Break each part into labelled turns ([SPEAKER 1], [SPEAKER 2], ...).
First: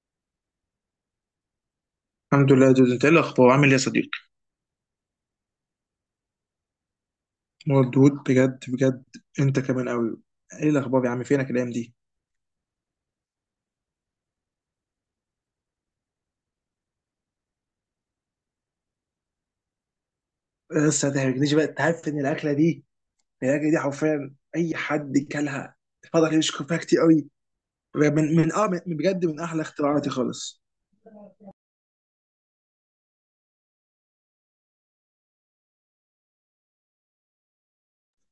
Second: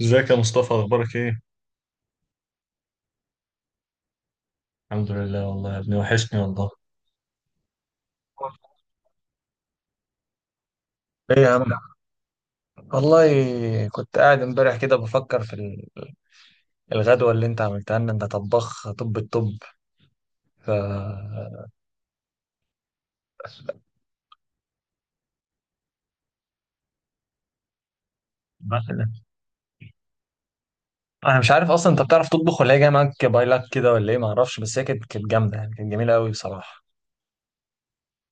[SPEAKER 1] ازيك يا مصطفى؟ اخبارك ايه؟
[SPEAKER 2] الحمد لله يا دود، انت ايه الاخبار؟ عامل ايه يا صديقي؟
[SPEAKER 1] الحمد لله والله يا ابني، وحشني والله.
[SPEAKER 2] مردود بجد بجد. انت كمان قوي. ايه الاخبار يا عم؟
[SPEAKER 1] ايه يا
[SPEAKER 2] فينك
[SPEAKER 1] عم؟
[SPEAKER 2] الايام دي؟
[SPEAKER 1] والله كنت قاعد امبارح كده بفكر في الغدوة اللي انت عملتها لنا. انت طباخ طب الطب. ف
[SPEAKER 2] بس ما تهرجنيش بقى، انت عارف ان الاكله دي حرفيا اي حد كلها فضل يشكر فيها كتير قوي. من بجد من احلى اختراعاتي خالص.
[SPEAKER 1] انا مش عارف اصلا انت بتعرف تطبخ ولا هي جايه معاك باي لاك كده ولا ايه؟ ما اعرفش، بس هي كانت جامده يعني، كانت جميله قوي بصراحه.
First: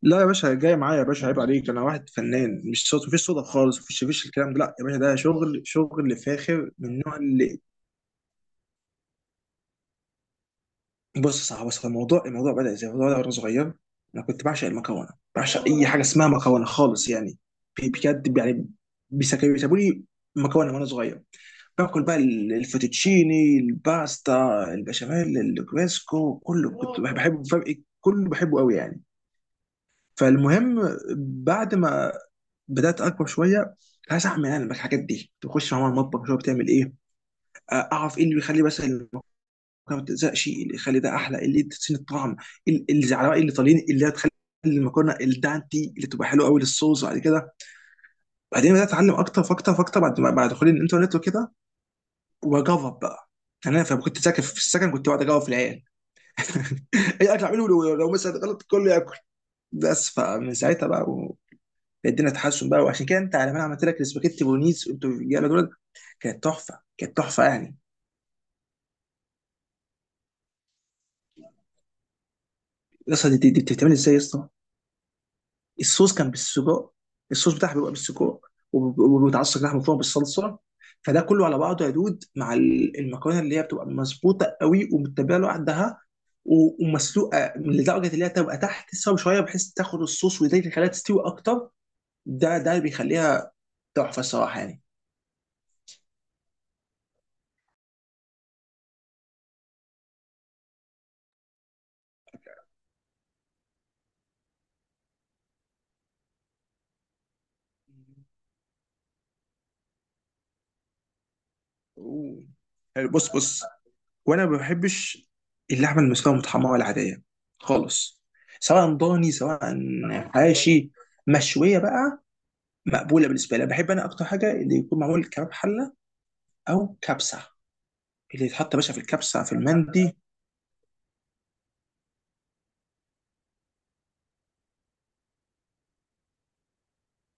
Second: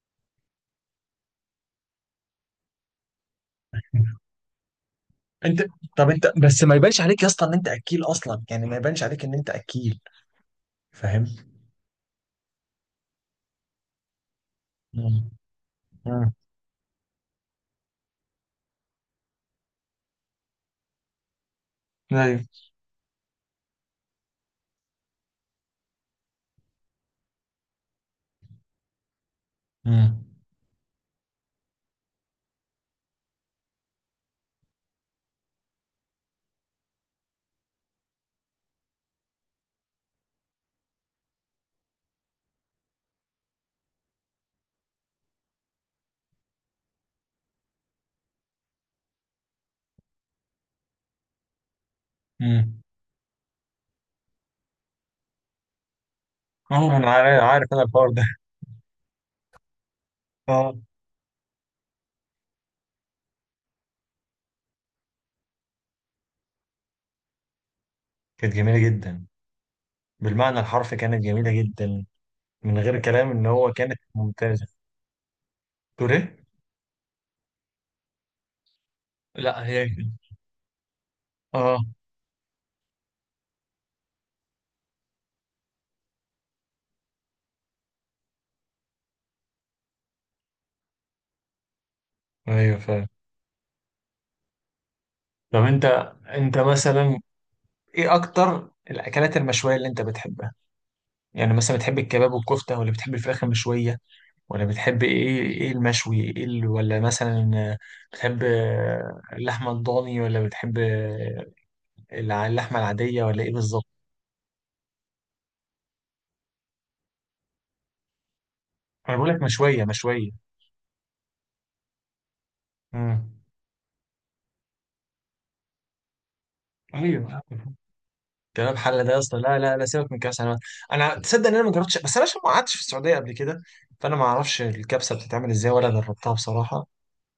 [SPEAKER 2] لا يا باشا، جاي معايا يا باشا، عيب عليك. انا واحد فنان مش صوت، مفيش صدف خالص، مفيش الكلام ده. لا يا باشا، ده شغل
[SPEAKER 1] انت طب
[SPEAKER 2] شغل
[SPEAKER 1] انت بس
[SPEAKER 2] فاخر
[SPEAKER 1] ما
[SPEAKER 2] من
[SPEAKER 1] يبانش
[SPEAKER 2] النوع.
[SPEAKER 1] عليك يا اسطى ان انت اكيل اصلا، يعني ما يبانش عليك ان انت اكيل، فاهم.
[SPEAKER 2] بص صح، بص، الموضوع بدأ ازاي؟ الموضوع ده وانا صغير، انا كنت بعشق المكرونه،
[SPEAKER 1] امم.
[SPEAKER 2] بعشق اي حاجه اسمها
[SPEAKER 1] امم.
[SPEAKER 2] مكرونه خالص يعني. بجد يعني. بيسابوا لي مكرونه وانا صغير. باكل بقى
[SPEAKER 1] ايوه.
[SPEAKER 2] الفوتوتشيني، الباستا، البشاميل، الكريسكو، كله كنت بحبه فرق، كله بحبه قوي يعني.
[SPEAKER 1] امم.
[SPEAKER 2] فالمهم، بعد ما بدات اكبر شويه، عايز اعمل انا الحاجات دي. تخش مع ماما المطبخ شويه، بتعمل ايه؟ اعرف ايه اللي بيخلي مثلا ما بتلزقش، اللي يخلي ده احلى، اللي تسين الطعم. الزعلوائي الايطاليين اللي هتخلي المكرونه الدانتي، اللي تبقى حلوه قوي للصوص بعد كده. بعدين بدات اتعلم اكتر فاكتر فاكتر بعد دخولي الانترنت وكده،
[SPEAKER 1] امم.
[SPEAKER 2] واجرب بقى. يعني انا فلما كنت ساكن في السكن، كنت بقعد اجرب في العيال.
[SPEAKER 1] اه، انا
[SPEAKER 2] اي
[SPEAKER 1] عارف
[SPEAKER 2] اكل اعمله،
[SPEAKER 1] عارف انا
[SPEAKER 2] لو
[SPEAKER 1] الحوار
[SPEAKER 2] مثلا
[SPEAKER 1] ده.
[SPEAKER 2] غلط، الكل ياكل. بس فمن
[SPEAKER 1] اه.
[SPEAKER 2] ساعتها بقى و... الدنيا تحسن بقى. وعشان كده انت، على ما انا عملت لك السباكيتي بولونيز، انتوا الرجاله دول، كانت تحفه تحفه يعني.
[SPEAKER 1] كانت جميلة جدا، بالمعنى الحرفي كانت جميلة جدا، من غير
[SPEAKER 2] يا
[SPEAKER 1] كلام
[SPEAKER 2] اسطى، دي,
[SPEAKER 1] ان
[SPEAKER 2] دي, دي
[SPEAKER 1] هو
[SPEAKER 2] بتتعمل
[SPEAKER 1] كانت
[SPEAKER 2] ازاي يا اسطى؟
[SPEAKER 1] ممتازة. تقول
[SPEAKER 2] الصوص كان
[SPEAKER 1] ايه؟
[SPEAKER 2] بالسجق، الصوص بتاعها بيبقى بالسجق، وبيتعصق
[SPEAKER 1] لا
[SPEAKER 2] لحمه
[SPEAKER 1] هي.
[SPEAKER 2] فوق بالصلصه. فده كله على
[SPEAKER 1] اه.
[SPEAKER 2] بعضه يا دود مع المكرونه، اللي هي بتبقى مظبوطه قوي ومتبله لوحدها، ومسلوقه لدرجه اللي هي تبقى تحت السوا شويه، بحيث تاخد الصوص، وده اللي يخليها تستوي اكتر. ده
[SPEAKER 1] ايوه
[SPEAKER 2] اللي
[SPEAKER 1] فعلا.
[SPEAKER 2] بيخليها تحفه الصراحه يعني.
[SPEAKER 1] طب انت، انت مثلا، ايه اكتر الاكلات المشوية اللي انت بتحبها؟ يعني مثلا بتحب الكباب والكفتة، ولا بتحب الفراخ المشوية، ولا بتحب ايه المشوي؟ ايه ولا مثلا بتحب اللحمة الضاني، ولا بتحب
[SPEAKER 2] أوه.
[SPEAKER 1] اللحمة
[SPEAKER 2] حلو،
[SPEAKER 1] العادية،
[SPEAKER 2] بص،
[SPEAKER 1] ولا ايه بالظبط؟
[SPEAKER 2] وانا ما بحبش اللحمه المسلوقه المتحمره العاديه خالص، سواء
[SPEAKER 1] انا بقول
[SPEAKER 2] ضاني
[SPEAKER 1] لك
[SPEAKER 2] سواء
[SPEAKER 1] مشوية مشوية.
[SPEAKER 2] حاشي. مشويه بقى مقبوله
[SPEAKER 1] امم.
[SPEAKER 2] بالنسبه لي. أنا بحب، انا اكتر حاجه اللي يكون معمول كباب حله او كبسه،
[SPEAKER 1] ايوه.
[SPEAKER 2] اللي يتحط
[SPEAKER 1] كلام
[SPEAKER 2] يا باشا في
[SPEAKER 1] حل ده يا اسطى.
[SPEAKER 2] الكبسه في
[SPEAKER 1] لا، لا، لا، سيبك
[SPEAKER 2] المندي.
[SPEAKER 1] من كاس على. انا تصدق ان انا ما جربتش، بس انا عشان ما قعدتش في السعوديه قبل كده، فانا ما اعرفش الكبسه بتتعمل ازاي ولا جربتها بصراحه.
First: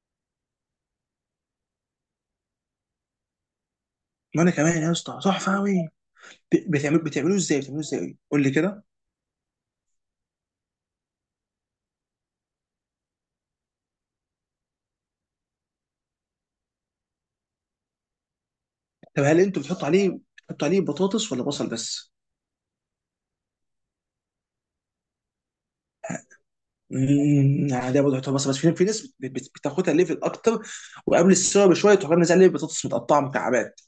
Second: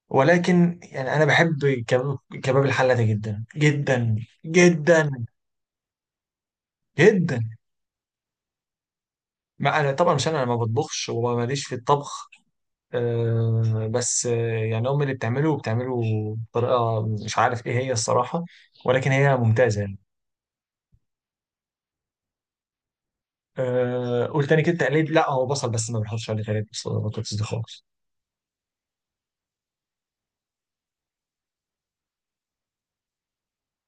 [SPEAKER 1] ولكن يعني انا بحب كباب الحله ده جدا جدا،
[SPEAKER 2] وانا كمان يا اسطى
[SPEAKER 1] جدا
[SPEAKER 2] تحفه قوي. بتعمل، بتعملوه
[SPEAKER 1] جدا.
[SPEAKER 2] ازاي بتعملوه ازاي قول لي كده؟
[SPEAKER 1] ما انا طبعا، مش انا ما بطبخش وماليش في الطبخ. أه بس آه، يعني امي اللي بتعمله وبتعمله بطريقه مش عارف ايه هي الصراحه، ولكن
[SPEAKER 2] طب
[SPEAKER 1] هي
[SPEAKER 2] هل انتوا
[SPEAKER 1] ممتازه
[SPEAKER 2] بتحطوا
[SPEAKER 1] يعني.
[SPEAKER 2] عليه، بتحطوا عليه بطاطس ولا بصل بس؟
[SPEAKER 1] أه، قول تاني كده تقليد. لا، هو بصل بس، ما بنحطش عليه تقليد بطاطس دي
[SPEAKER 2] امم،
[SPEAKER 1] خالص.
[SPEAKER 2] يعني ده برضه بتحطوا بصل بس، في ناس بتاخدها ليفل اكتر، وقبل السوا بشويه تروح منزل عليه بطاطس متقطعه مكعبات،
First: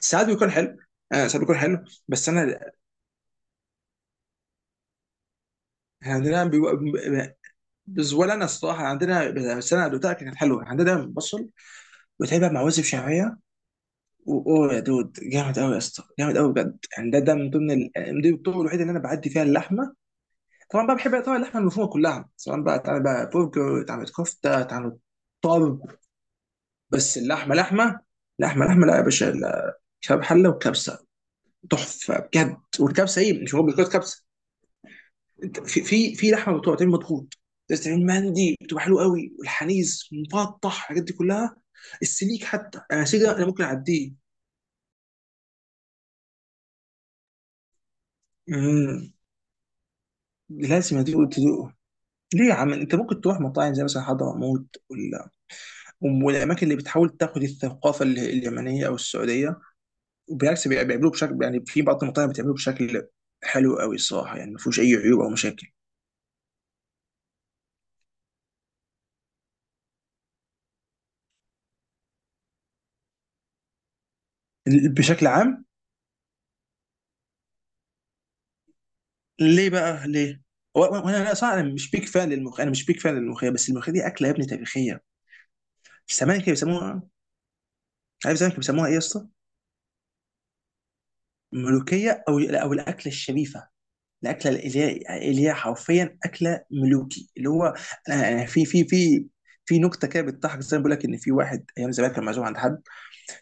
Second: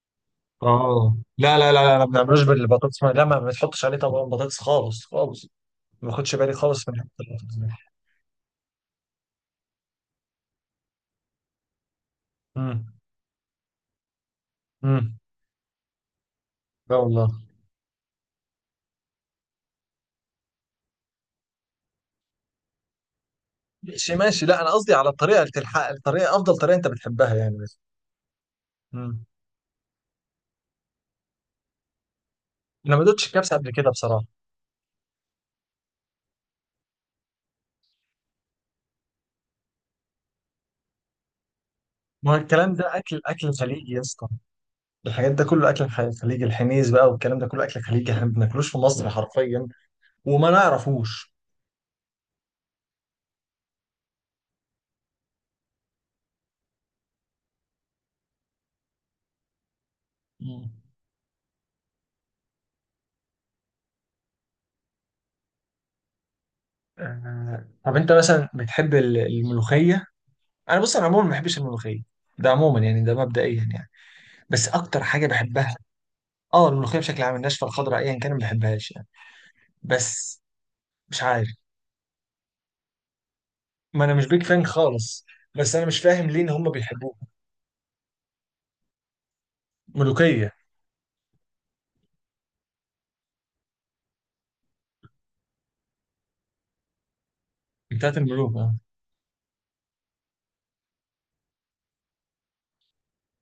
[SPEAKER 2] ساعات بيكون حلو. آه
[SPEAKER 1] اه،
[SPEAKER 2] ساعات بيكون
[SPEAKER 1] لا، لا، لا،
[SPEAKER 2] حلو،
[SPEAKER 1] لا، ما
[SPEAKER 2] بس
[SPEAKER 1] بنعملوش
[SPEAKER 2] انا
[SPEAKER 1] بالبطاطس، لا، ما بتحطش عليه طبعا بطاطس خالص خالص. ما
[SPEAKER 2] إحنا
[SPEAKER 1] باخدش
[SPEAKER 2] عندنا
[SPEAKER 1] بالي
[SPEAKER 2] بيو...
[SPEAKER 1] خالص من حته البطاطس دي.
[SPEAKER 2] ولا انا الصراحه عندنا، بس انا دوتها كانت حلوه عندنا دايما بصل وتابع مع وزب
[SPEAKER 1] امم.
[SPEAKER 2] شعبيه. واوه يا دود،
[SPEAKER 1] امم.
[SPEAKER 2] جامد قوي يا اسطى، جامد قوي بجد
[SPEAKER 1] لا
[SPEAKER 2] يعني. ده
[SPEAKER 1] والله.
[SPEAKER 2] ده من ضمن دي الطرق الوحيده اللي انا بعدي فيها اللحمه. طبعا بقى بحب طبعا اللحمه المفرومه كلها، سواء بقى تعمل بقى برجر، تعمل
[SPEAKER 1] ماشي ماشي، لا
[SPEAKER 2] كفته،
[SPEAKER 1] انا قصدي
[SPEAKER 2] تعمل
[SPEAKER 1] على الطريقه اللي
[SPEAKER 2] طرب.
[SPEAKER 1] تلحق، الطريقه افضل طريقه انت
[SPEAKER 2] بس
[SPEAKER 1] بتحبها
[SPEAKER 2] اللحمه
[SPEAKER 1] يعني بس.
[SPEAKER 2] لحمه، لحمه لا يا
[SPEAKER 1] امم.
[SPEAKER 2] باشا لا. كباب حله وكبسه تحفه بجد.
[SPEAKER 1] انا ما
[SPEAKER 2] والكبسه
[SPEAKER 1] دوتش
[SPEAKER 2] ايه؟ مش
[SPEAKER 1] الكبسه
[SPEAKER 2] هو
[SPEAKER 1] قبل كده
[SPEAKER 2] بالكبسه كبسه.
[SPEAKER 1] بصراحه.
[SPEAKER 2] انت في لحمه بتبقى بتعمل مضغوط، بتعمل مندي، بتبقى حلوه قوي، والحنيذ، مفتح، الحاجات دي كلها.
[SPEAKER 1] ما هو
[SPEAKER 2] السليك
[SPEAKER 1] الكلام
[SPEAKER 2] حتى
[SPEAKER 1] ده
[SPEAKER 2] انا
[SPEAKER 1] اكل
[SPEAKER 2] سيجا، انا
[SPEAKER 1] اكل
[SPEAKER 2] ممكن
[SPEAKER 1] خليجي يا
[SPEAKER 2] اعديه.
[SPEAKER 1] اسطى، الحاجات ده كله اكل خليجي، الحنيز بقى والكلام ده كله اكل خليجي، احنا ما بناكلوش في مصر حرفيا وما
[SPEAKER 2] لازم تدوق
[SPEAKER 1] نعرفوش.
[SPEAKER 2] تدوق ليه يا عم؟ انت ممكن تروح مطاعم زي مثلا حضرموت، ولا والاماكن اللي بتحاول تاخد الثقافه اليمنيه او السعوديه، وبالعكس
[SPEAKER 1] مم.
[SPEAKER 2] بيعملوه بشكل يعني. في بعض المطاعم بتعمله بشكل حلو قوي الصراحه يعني، ما فيهوش اي عيوب او مشاكل.
[SPEAKER 1] آه، طب انت مثلا بتحب الملوخيه؟ انا بص، انا عموما ما بحبش الملوخيه، ده عموما يعني، ده مبدئيا يعني، بس اكتر حاجه
[SPEAKER 2] بشكل عام.
[SPEAKER 1] بحبها. اه، الملوخيه بشكل عام، الناشفه الخضراء ايا كان ما بحبهاش يعني،
[SPEAKER 2] ليه بقى؟ ليه؟
[SPEAKER 1] بس.
[SPEAKER 2] و- و- وانا،
[SPEAKER 1] مش عارف،
[SPEAKER 2] صراحه انا مش بيك فان للملوخيه، انا مش بيك فان للملوخيه، بس الملوخيه
[SPEAKER 1] ما
[SPEAKER 2] دي
[SPEAKER 1] انا مش
[SPEAKER 2] اكله يا
[SPEAKER 1] بيك
[SPEAKER 2] ابني
[SPEAKER 1] فان
[SPEAKER 2] تاريخيه.
[SPEAKER 1] خالص، بس انا مش فاهم
[SPEAKER 2] زمان
[SPEAKER 1] ليه
[SPEAKER 2] كانوا
[SPEAKER 1] ان هم
[SPEAKER 2] بيسموها،
[SPEAKER 1] بيحبوها.
[SPEAKER 2] عارف زمان كانوا بيسموها ايه يا اسطى؟
[SPEAKER 1] ملوخيه.
[SPEAKER 2] ملوكيه، او الاكله الشريفه، الاكله اللي هي اللي هي حرفيا اكله ملوكي اللي هو.
[SPEAKER 1] بتاعت
[SPEAKER 2] أنا
[SPEAKER 1] الملوك
[SPEAKER 2] في
[SPEAKER 1] اه.
[SPEAKER 2] في في في نكته كده بتضحك، زي ما بقول لك، ان في واحد ايام زمان كان معزوم عند حد،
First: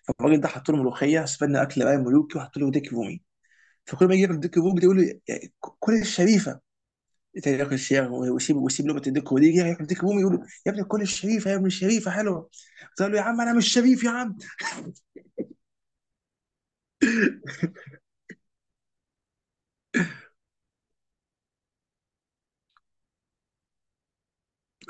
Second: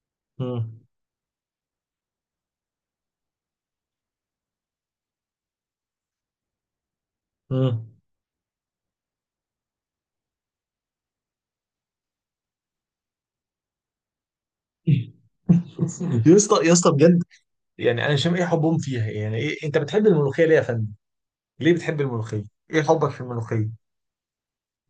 [SPEAKER 2] فالراجل ده حط له
[SPEAKER 1] مم.
[SPEAKER 2] ملوخيه، استنى اكل بقى ملوكي، وحط له ديك رومي. فكل ما يجي ياكل ديك رومي ده يقول له يا- كل الشريفه. تاني ياكل
[SPEAKER 1] مم.
[SPEAKER 2] شيخ ويسيب لقمه الديك، ودي يجي ياكل ديك رومي يقول له يا ابني كل الشريفه، يا ابني الشريفه حلوه. قلت له يا عم انا مش شريف يا عم.
[SPEAKER 1] يا اسطى يا اسطى بجد، يعني انا مش فاهم ايه حبهم فيها، يعني ايه انت بتحب الملوخيه ليه يا فندم؟ ليه بتحب الملوخيه؟ ايه حبك في الملوخيه؟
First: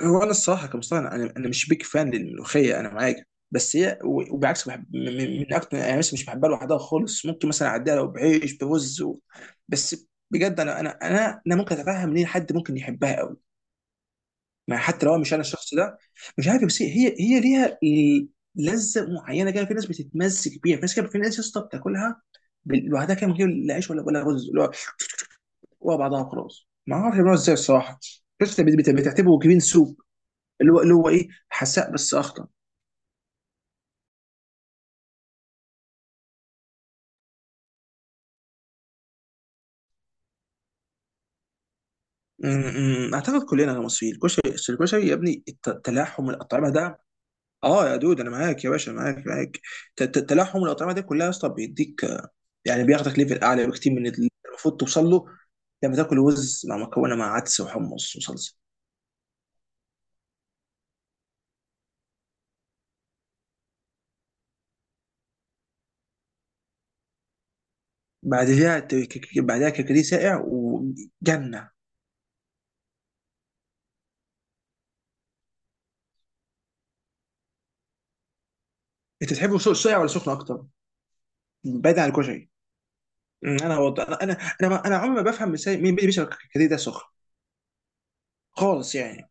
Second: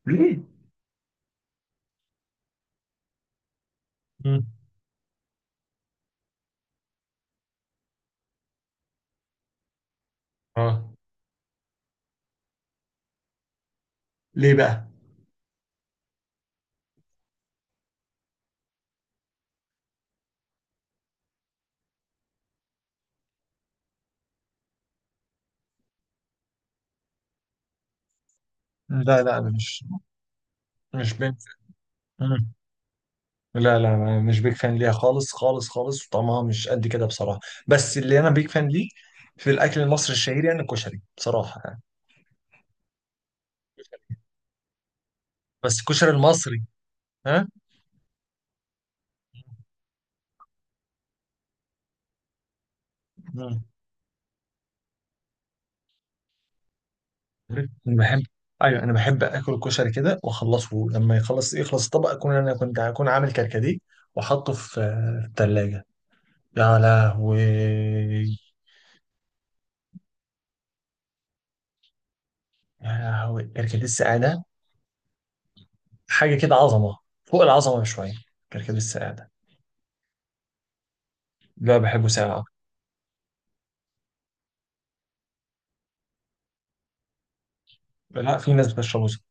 [SPEAKER 2] هو انا
[SPEAKER 1] ليه؟
[SPEAKER 2] الصراحه كمصطفى، انا مش بيك فان للملوخيه، انا معاك. بس هي
[SPEAKER 1] مم.
[SPEAKER 2] وبالعكس بحب من اكتر يعني. مثلا مش بحبها لوحدها خالص، ممكن مثلا اعديها لو بعيش برز و... بس بجد انا
[SPEAKER 1] اه،
[SPEAKER 2] انا انا انا ممكن اتفهم ليه حد ممكن يحبها قوي،
[SPEAKER 1] ليه
[SPEAKER 2] ما
[SPEAKER 1] بقى؟
[SPEAKER 2] حتى لو مش انا الشخص ده. مش عارف، بس هي ليها لذه معينه كده. في ناس بتتمسك بيها، في ناس كده، في ناس يا اسطى بتاكلها لوحدها كده، من غير لا عيش ولا رز، اللي هو هو بعضها خلاص. ما اعرفش بيعملوها ازاي الصراحه، بس
[SPEAKER 1] لا، لا،
[SPEAKER 2] بتعتبره
[SPEAKER 1] انا
[SPEAKER 2] جرين
[SPEAKER 1] مش
[SPEAKER 2] سوب، اللي هو اللي هو
[SPEAKER 1] مش
[SPEAKER 2] ايه،
[SPEAKER 1] بنت.
[SPEAKER 2] حساء بس اخضر.
[SPEAKER 1] لا، لا، أنا مش بيك فان ليها خالص خالص خالص، وطعمها مش قد كده بصراحة. بس اللي أنا بيك فان ليه في الأكل المصري الشهير يعني الكشري بصراحة يعني.
[SPEAKER 2] اعتقد كلنا كمصريين الكشري، أصل الكشري يا ابني
[SPEAKER 1] بس الكشري
[SPEAKER 2] تلاحم
[SPEAKER 1] المصري.
[SPEAKER 2] الاطعمه ده.
[SPEAKER 1] ها.
[SPEAKER 2] اه يا دود انا معاك يا باشا، معاك معاك. تلاحم الاطعمه ده كلها يا اسطى بيديك آه، يعني بياخدك ليفل
[SPEAKER 1] مم.
[SPEAKER 2] اعلى بكتير من اللي المفروض توصل له، لما تاكل رز مع مكونه مع عدس
[SPEAKER 1] أنا
[SPEAKER 2] وحمص
[SPEAKER 1] بحب
[SPEAKER 2] وصلصه.
[SPEAKER 1] أيوه، أنا بحب آكل الكشري كده وأخلصه لما يخلص، يخلص الطبق، أكون أنا كنت أكون عامل كركديه وأحطه في التلاجة. يا لهوي.
[SPEAKER 2] بعد كده بعدها كركديه ساقع وجنه.
[SPEAKER 1] يا لهوي، كركديه السعادة، حاجة كده عظمة، فوق العظمة بشوية، كركديه السعادة.
[SPEAKER 2] انت تحب السوق ساقع ولا سخن اكتر؟
[SPEAKER 1] لا،
[SPEAKER 2] بعيد
[SPEAKER 1] بحبه
[SPEAKER 2] عن
[SPEAKER 1] ساقع.
[SPEAKER 2] الكشري. م، انا وض... انا انا انا, ما- أنا عمري ما بفهم ازاي مين بيشرب الكركديه ده سخن
[SPEAKER 1] لا، في ناس
[SPEAKER 2] خالص
[SPEAKER 1] بتشربه.
[SPEAKER 2] يعني.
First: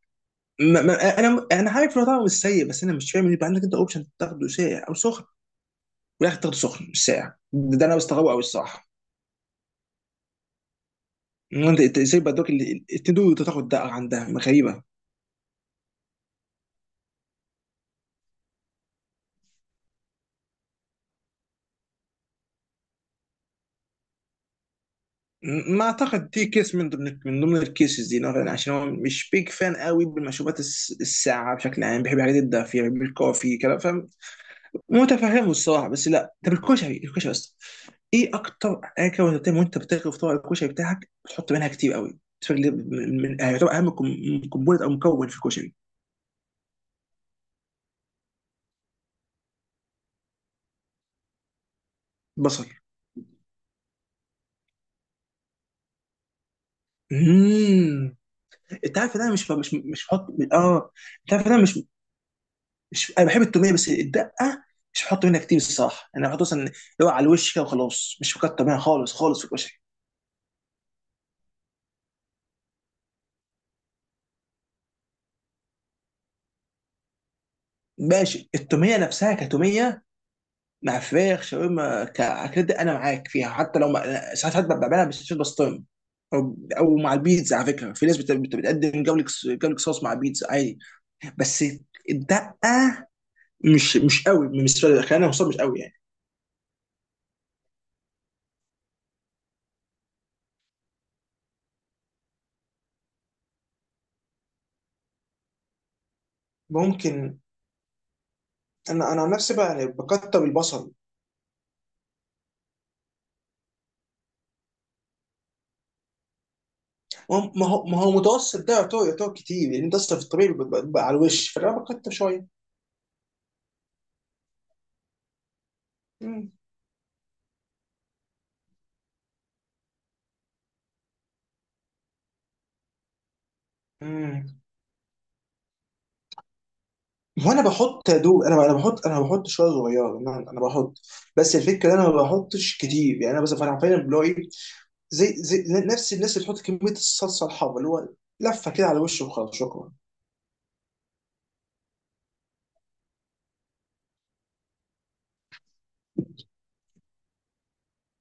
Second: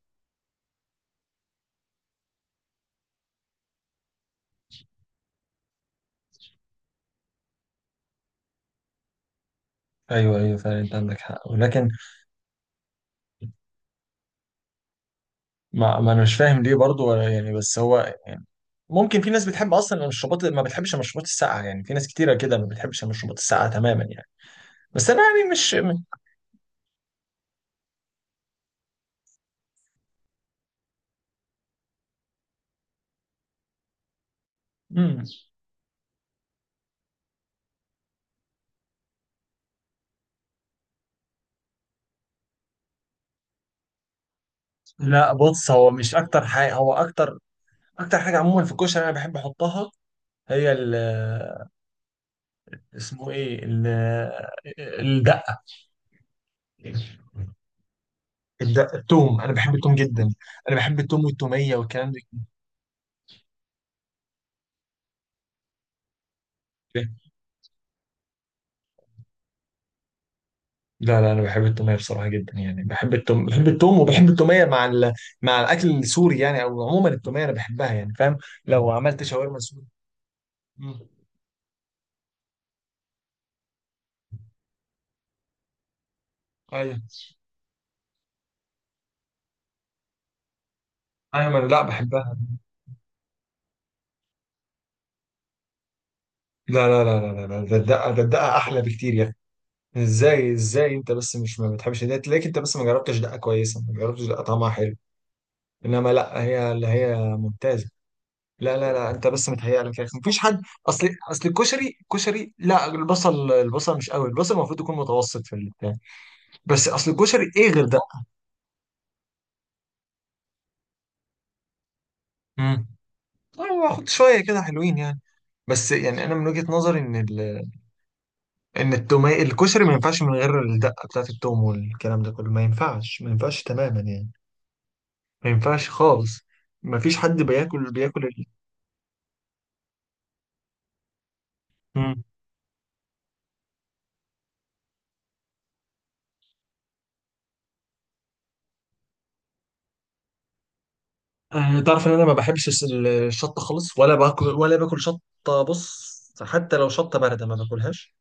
[SPEAKER 2] ما انا عارف انه طعمه مش سيء، بس انا مش فاهم ان يبقى عندك انت اوبشن تاخده ساقع او سخن، ولا تاخده سخن مش ساقع. ده انا بستغربه قوي الصراحه.
[SPEAKER 1] ايوه، ايوه، فعلا انت عندك حق،
[SPEAKER 2] إن انت،
[SPEAKER 1] ولكن،
[SPEAKER 2] إنت ازاي بدوك التندور تاخد ده؟ عندها غريبه.
[SPEAKER 1] ما انا مش فاهم ليه برضو ولا يعني، بس هو يعني، ممكن في ناس بتحب اصلا المشروبات، ما بتحبش المشروبات الساقعه يعني، في ناس كتيره كده ما بتحبش المشروبات الساقعه تماما يعني، بس انا يعني مش
[SPEAKER 2] ما
[SPEAKER 1] م...
[SPEAKER 2] اعتقد دي كيس من ضمن من ضمن الكيسز دي نوعاً ما، عشان هو مش بيج فان قوي بالمشروبات الساقعه بشكل عام، بيحب الحاجات الدافيه، بيحب الكوفي كده.
[SPEAKER 1] مم.
[SPEAKER 2] متفهمه الصراحه. بس لا، طب الكشري، الكشري بس، ايه اكتر حاجه وانت بتعمل وانت بتغرف في طبق الكشري بتاعك بتحط منها كتير قوي؟ بالنسبة لي، من آه، يعتبر اهم كومبوننت او مكون
[SPEAKER 1] لا
[SPEAKER 2] في
[SPEAKER 1] بص،
[SPEAKER 2] الكشري،
[SPEAKER 1] هو مش اكتر حاجه، هو اكتر، اكتر حاجه عموما في الكشري انا بحب احطها، هي
[SPEAKER 2] بصل.
[SPEAKER 1] اسمه ايه الدقه
[SPEAKER 2] امم،
[SPEAKER 1] الدقه
[SPEAKER 2] انت عارف إن انا
[SPEAKER 1] التوم،
[SPEAKER 2] مش
[SPEAKER 1] انا
[SPEAKER 2] مش
[SPEAKER 1] بحب التوم
[SPEAKER 2] مش بحط،
[SPEAKER 1] جدا. انا
[SPEAKER 2] اه.
[SPEAKER 1] بحب التوم
[SPEAKER 2] انت عارف إن انا
[SPEAKER 1] والتوميه
[SPEAKER 2] مش
[SPEAKER 1] والكلام
[SPEAKER 2] مش انا بحب التوميه، بس الدقه مش بحط منها كتير الصراحه. انا بحط مثلا اللي
[SPEAKER 1] ده.
[SPEAKER 2] هو على الوش كده وخلاص، مش بكتر منها خالص خالص في الكشري.
[SPEAKER 1] لا، لا، انا بحب التوميه بصراحه جدا يعني، بحب التوم، بحب التوم وبحب التوميه مع مع الاكل السوري يعني، او عموما التوميه انا بحبها يعني، فاهم.
[SPEAKER 2] ماشي،
[SPEAKER 1] لو
[SPEAKER 2] التوميه
[SPEAKER 1] عملت
[SPEAKER 2] نفسها
[SPEAKER 1] شاورما سوري.
[SPEAKER 2] كتوميه
[SPEAKER 1] مم.
[SPEAKER 2] مع فراخ شاورما كأكلات دي أنا معاك فيها، حتى لو ما... أنا ساعات حتى بعملها بالصوص بسطرمة، أو
[SPEAKER 1] ايوه،
[SPEAKER 2] مع البيتزا. على فكرة في ناس بت... بتقدم جولك صوص مع بيتزا عادي.
[SPEAKER 1] ايوه، ما
[SPEAKER 2] بس
[SPEAKER 1] انا لا بحبها.
[SPEAKER 2] الدقة مش، مش قوي بالنسبة لي، خلينا نوصل، مش قوي يعني.
[SPEAKER 1] لا، لا، لا، لا، لا، لا، ده الدقه احلى بكتير يا اخي. ازاي، ازاي انت بس مش ما بتحبش ده؟ تلاقيك انت بس ما جربتش دقه كويسه، ما جربتش دقه طعمها حلو. انما لا، هي اللي هي
[SPEAKER 2] ممكن
[SPEAKER 1] ممتازه. لا، لا، لا،
[SPEAKER 2] انا، انا
[SPEAKER 1] انت
[SPEAKER 2] عن
[SPEAKER 1] بس
[SPEAKER 2] نفسي بقى
[SPEAKER 1] متهيأ
[SPEAKER 2] يعني
[SPEAKER 1] لك يا اخي، مفيش
[SPEAKER 2] بكتر
[SPEAKER 1] حد.
[SPEAKER 2] البصل.
[SPEAKER 1] اصل الكشري، لا، البصل مش قوي، البصل المفروض يكون متوسط في البتاع، بس اصل
[SPEAKER 2] ما
[SPEAKER 1] الكشري
[SPEAKER 2] هو، ما
[SPEAKER 1] ايه
[SPEAKER 2] هو
[SPEAKER 1] غير
[SPEAKER 2] ما
[SPEAKER 1] ده؟
[SPEAKER 2] هو متوسط ده يعتبر، كتير، لأن أنت أصلا في الطبيعي بيبقى على الوش، فأنا بكتر شوية.
[SPEAKER 1] مم. هو واخد شويه كده حلوين يعني. بس يعني انا من
[SPEAKER 2] مم.
[SPEAKER 1] وجهة نظري ان ان التوميه، الكشري ما ينفعش من غير الدقه بتاعت التوم والكلام ده كله، ما ينفعش، ما ينفعش تماما يعني،
[SPEAKER 2] امم،
[SPEAKER 1] ما ينفعش خالص، ما فيش حد
[SPEAKER 2] وانا
[SPEAKER 1] بياكل
[SPEAKER 2] بحط يا
[SPEAKER 1] بياكل
[SPEAKER 2] دوب،
[SPEAKER 1] .
[SPEAKER 2] انا بحط، انا بحط شويه صغيره، انا بحط. بس الفكره انا
[SPEAKER 1] مم.
[SPEAKER 2] ما بحطش كتير يعني، انا بس انا فعلا بلاقي زي نفس الناس اللي بتحط كميه الصلصه الحمراء، اللي هو لفه كده على وشه وخلاص، شكرا.
[SPEAKER 1] آه، تعرف ان انا ما بحبش الشطه خالص، ولا باكل شطه، بص، حتى لو شطه بارده ما باكلهاش.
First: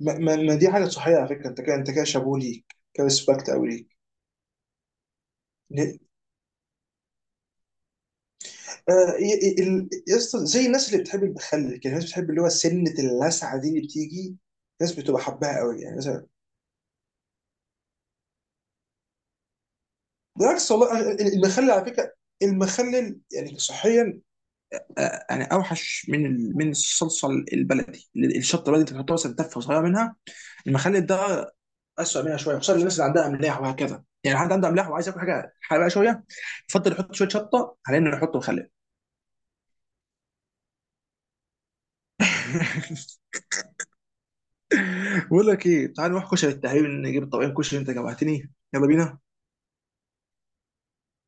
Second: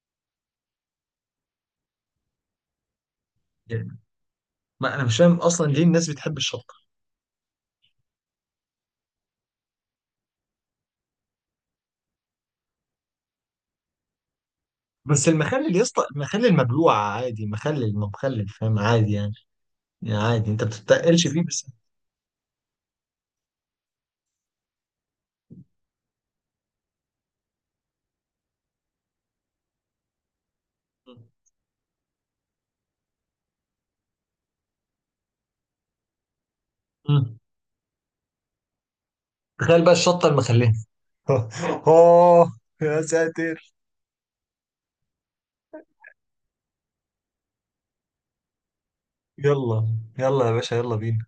[SPEAKER 2] ما دي حاجه صحيه على فكره، انت كده، انت كده شابوه ليك، كريسبكت قوي ليك.
[SPEAKER 1] يعني ما انا مش فاهم اصلا ليه
[SPEAKER 2] ل-
[SPEAKER 1] الناس بتحب الشطه.
[SPEAKER 2] يا اسطى، زي الناس اللي بتحب المخلل كده، الناس بتحب اللي هو سنه اللسعه دي اللي بتيجي، الناس بتبقى
[SPEAKER 1] بس
[SPEAKER 2] حباها
[SPEAKER 1] المخلل
[SPEAKER 2] قوي
[SPEAKER 1] يا
[SPEAKER 2] يعني
[SPEAKER 1] اسطى،
[SPEAKER 2] مثلا.
[SPEAKER 1] المخلل مبلوع عادي، مخلل ما مخلل، فاهم، عادي يعني، يعني عادي انت
[SPEAKER 2] بالعكس والله،
[SPEAKER 1] بتتقلش فيه بس.
[SPEAKER 2] المخلل على فكره، المخلل يعني صحيا آه، يعني اوحش من من الصلصه البلدي. الشطه البلدي انت بتحطها مثلا تفه صغيره منها، المخلل ده اسوء منها شويه، خصوصا الناس اللي عندها املاح وهكذا. يعني حد عنده املاح وعايز ياكل حاجه حراقه شويه، يفضل يحط شويه
[SPEAKER 1] مم.
[SPEAKER 2] شطه على انه يحط مخلل.
[SPEAKER 1] تخيل بقى الشطة المخلية. اوه، يا ساتر.
[SPEAKER 2] بقول لك ايه، تعال نروح كشري التهريب، نجيب الطبقين كشري، انت جوعتني، يلا بينا.
[SPEAKER 1] يلا يلا يا باشا، يلا بينا.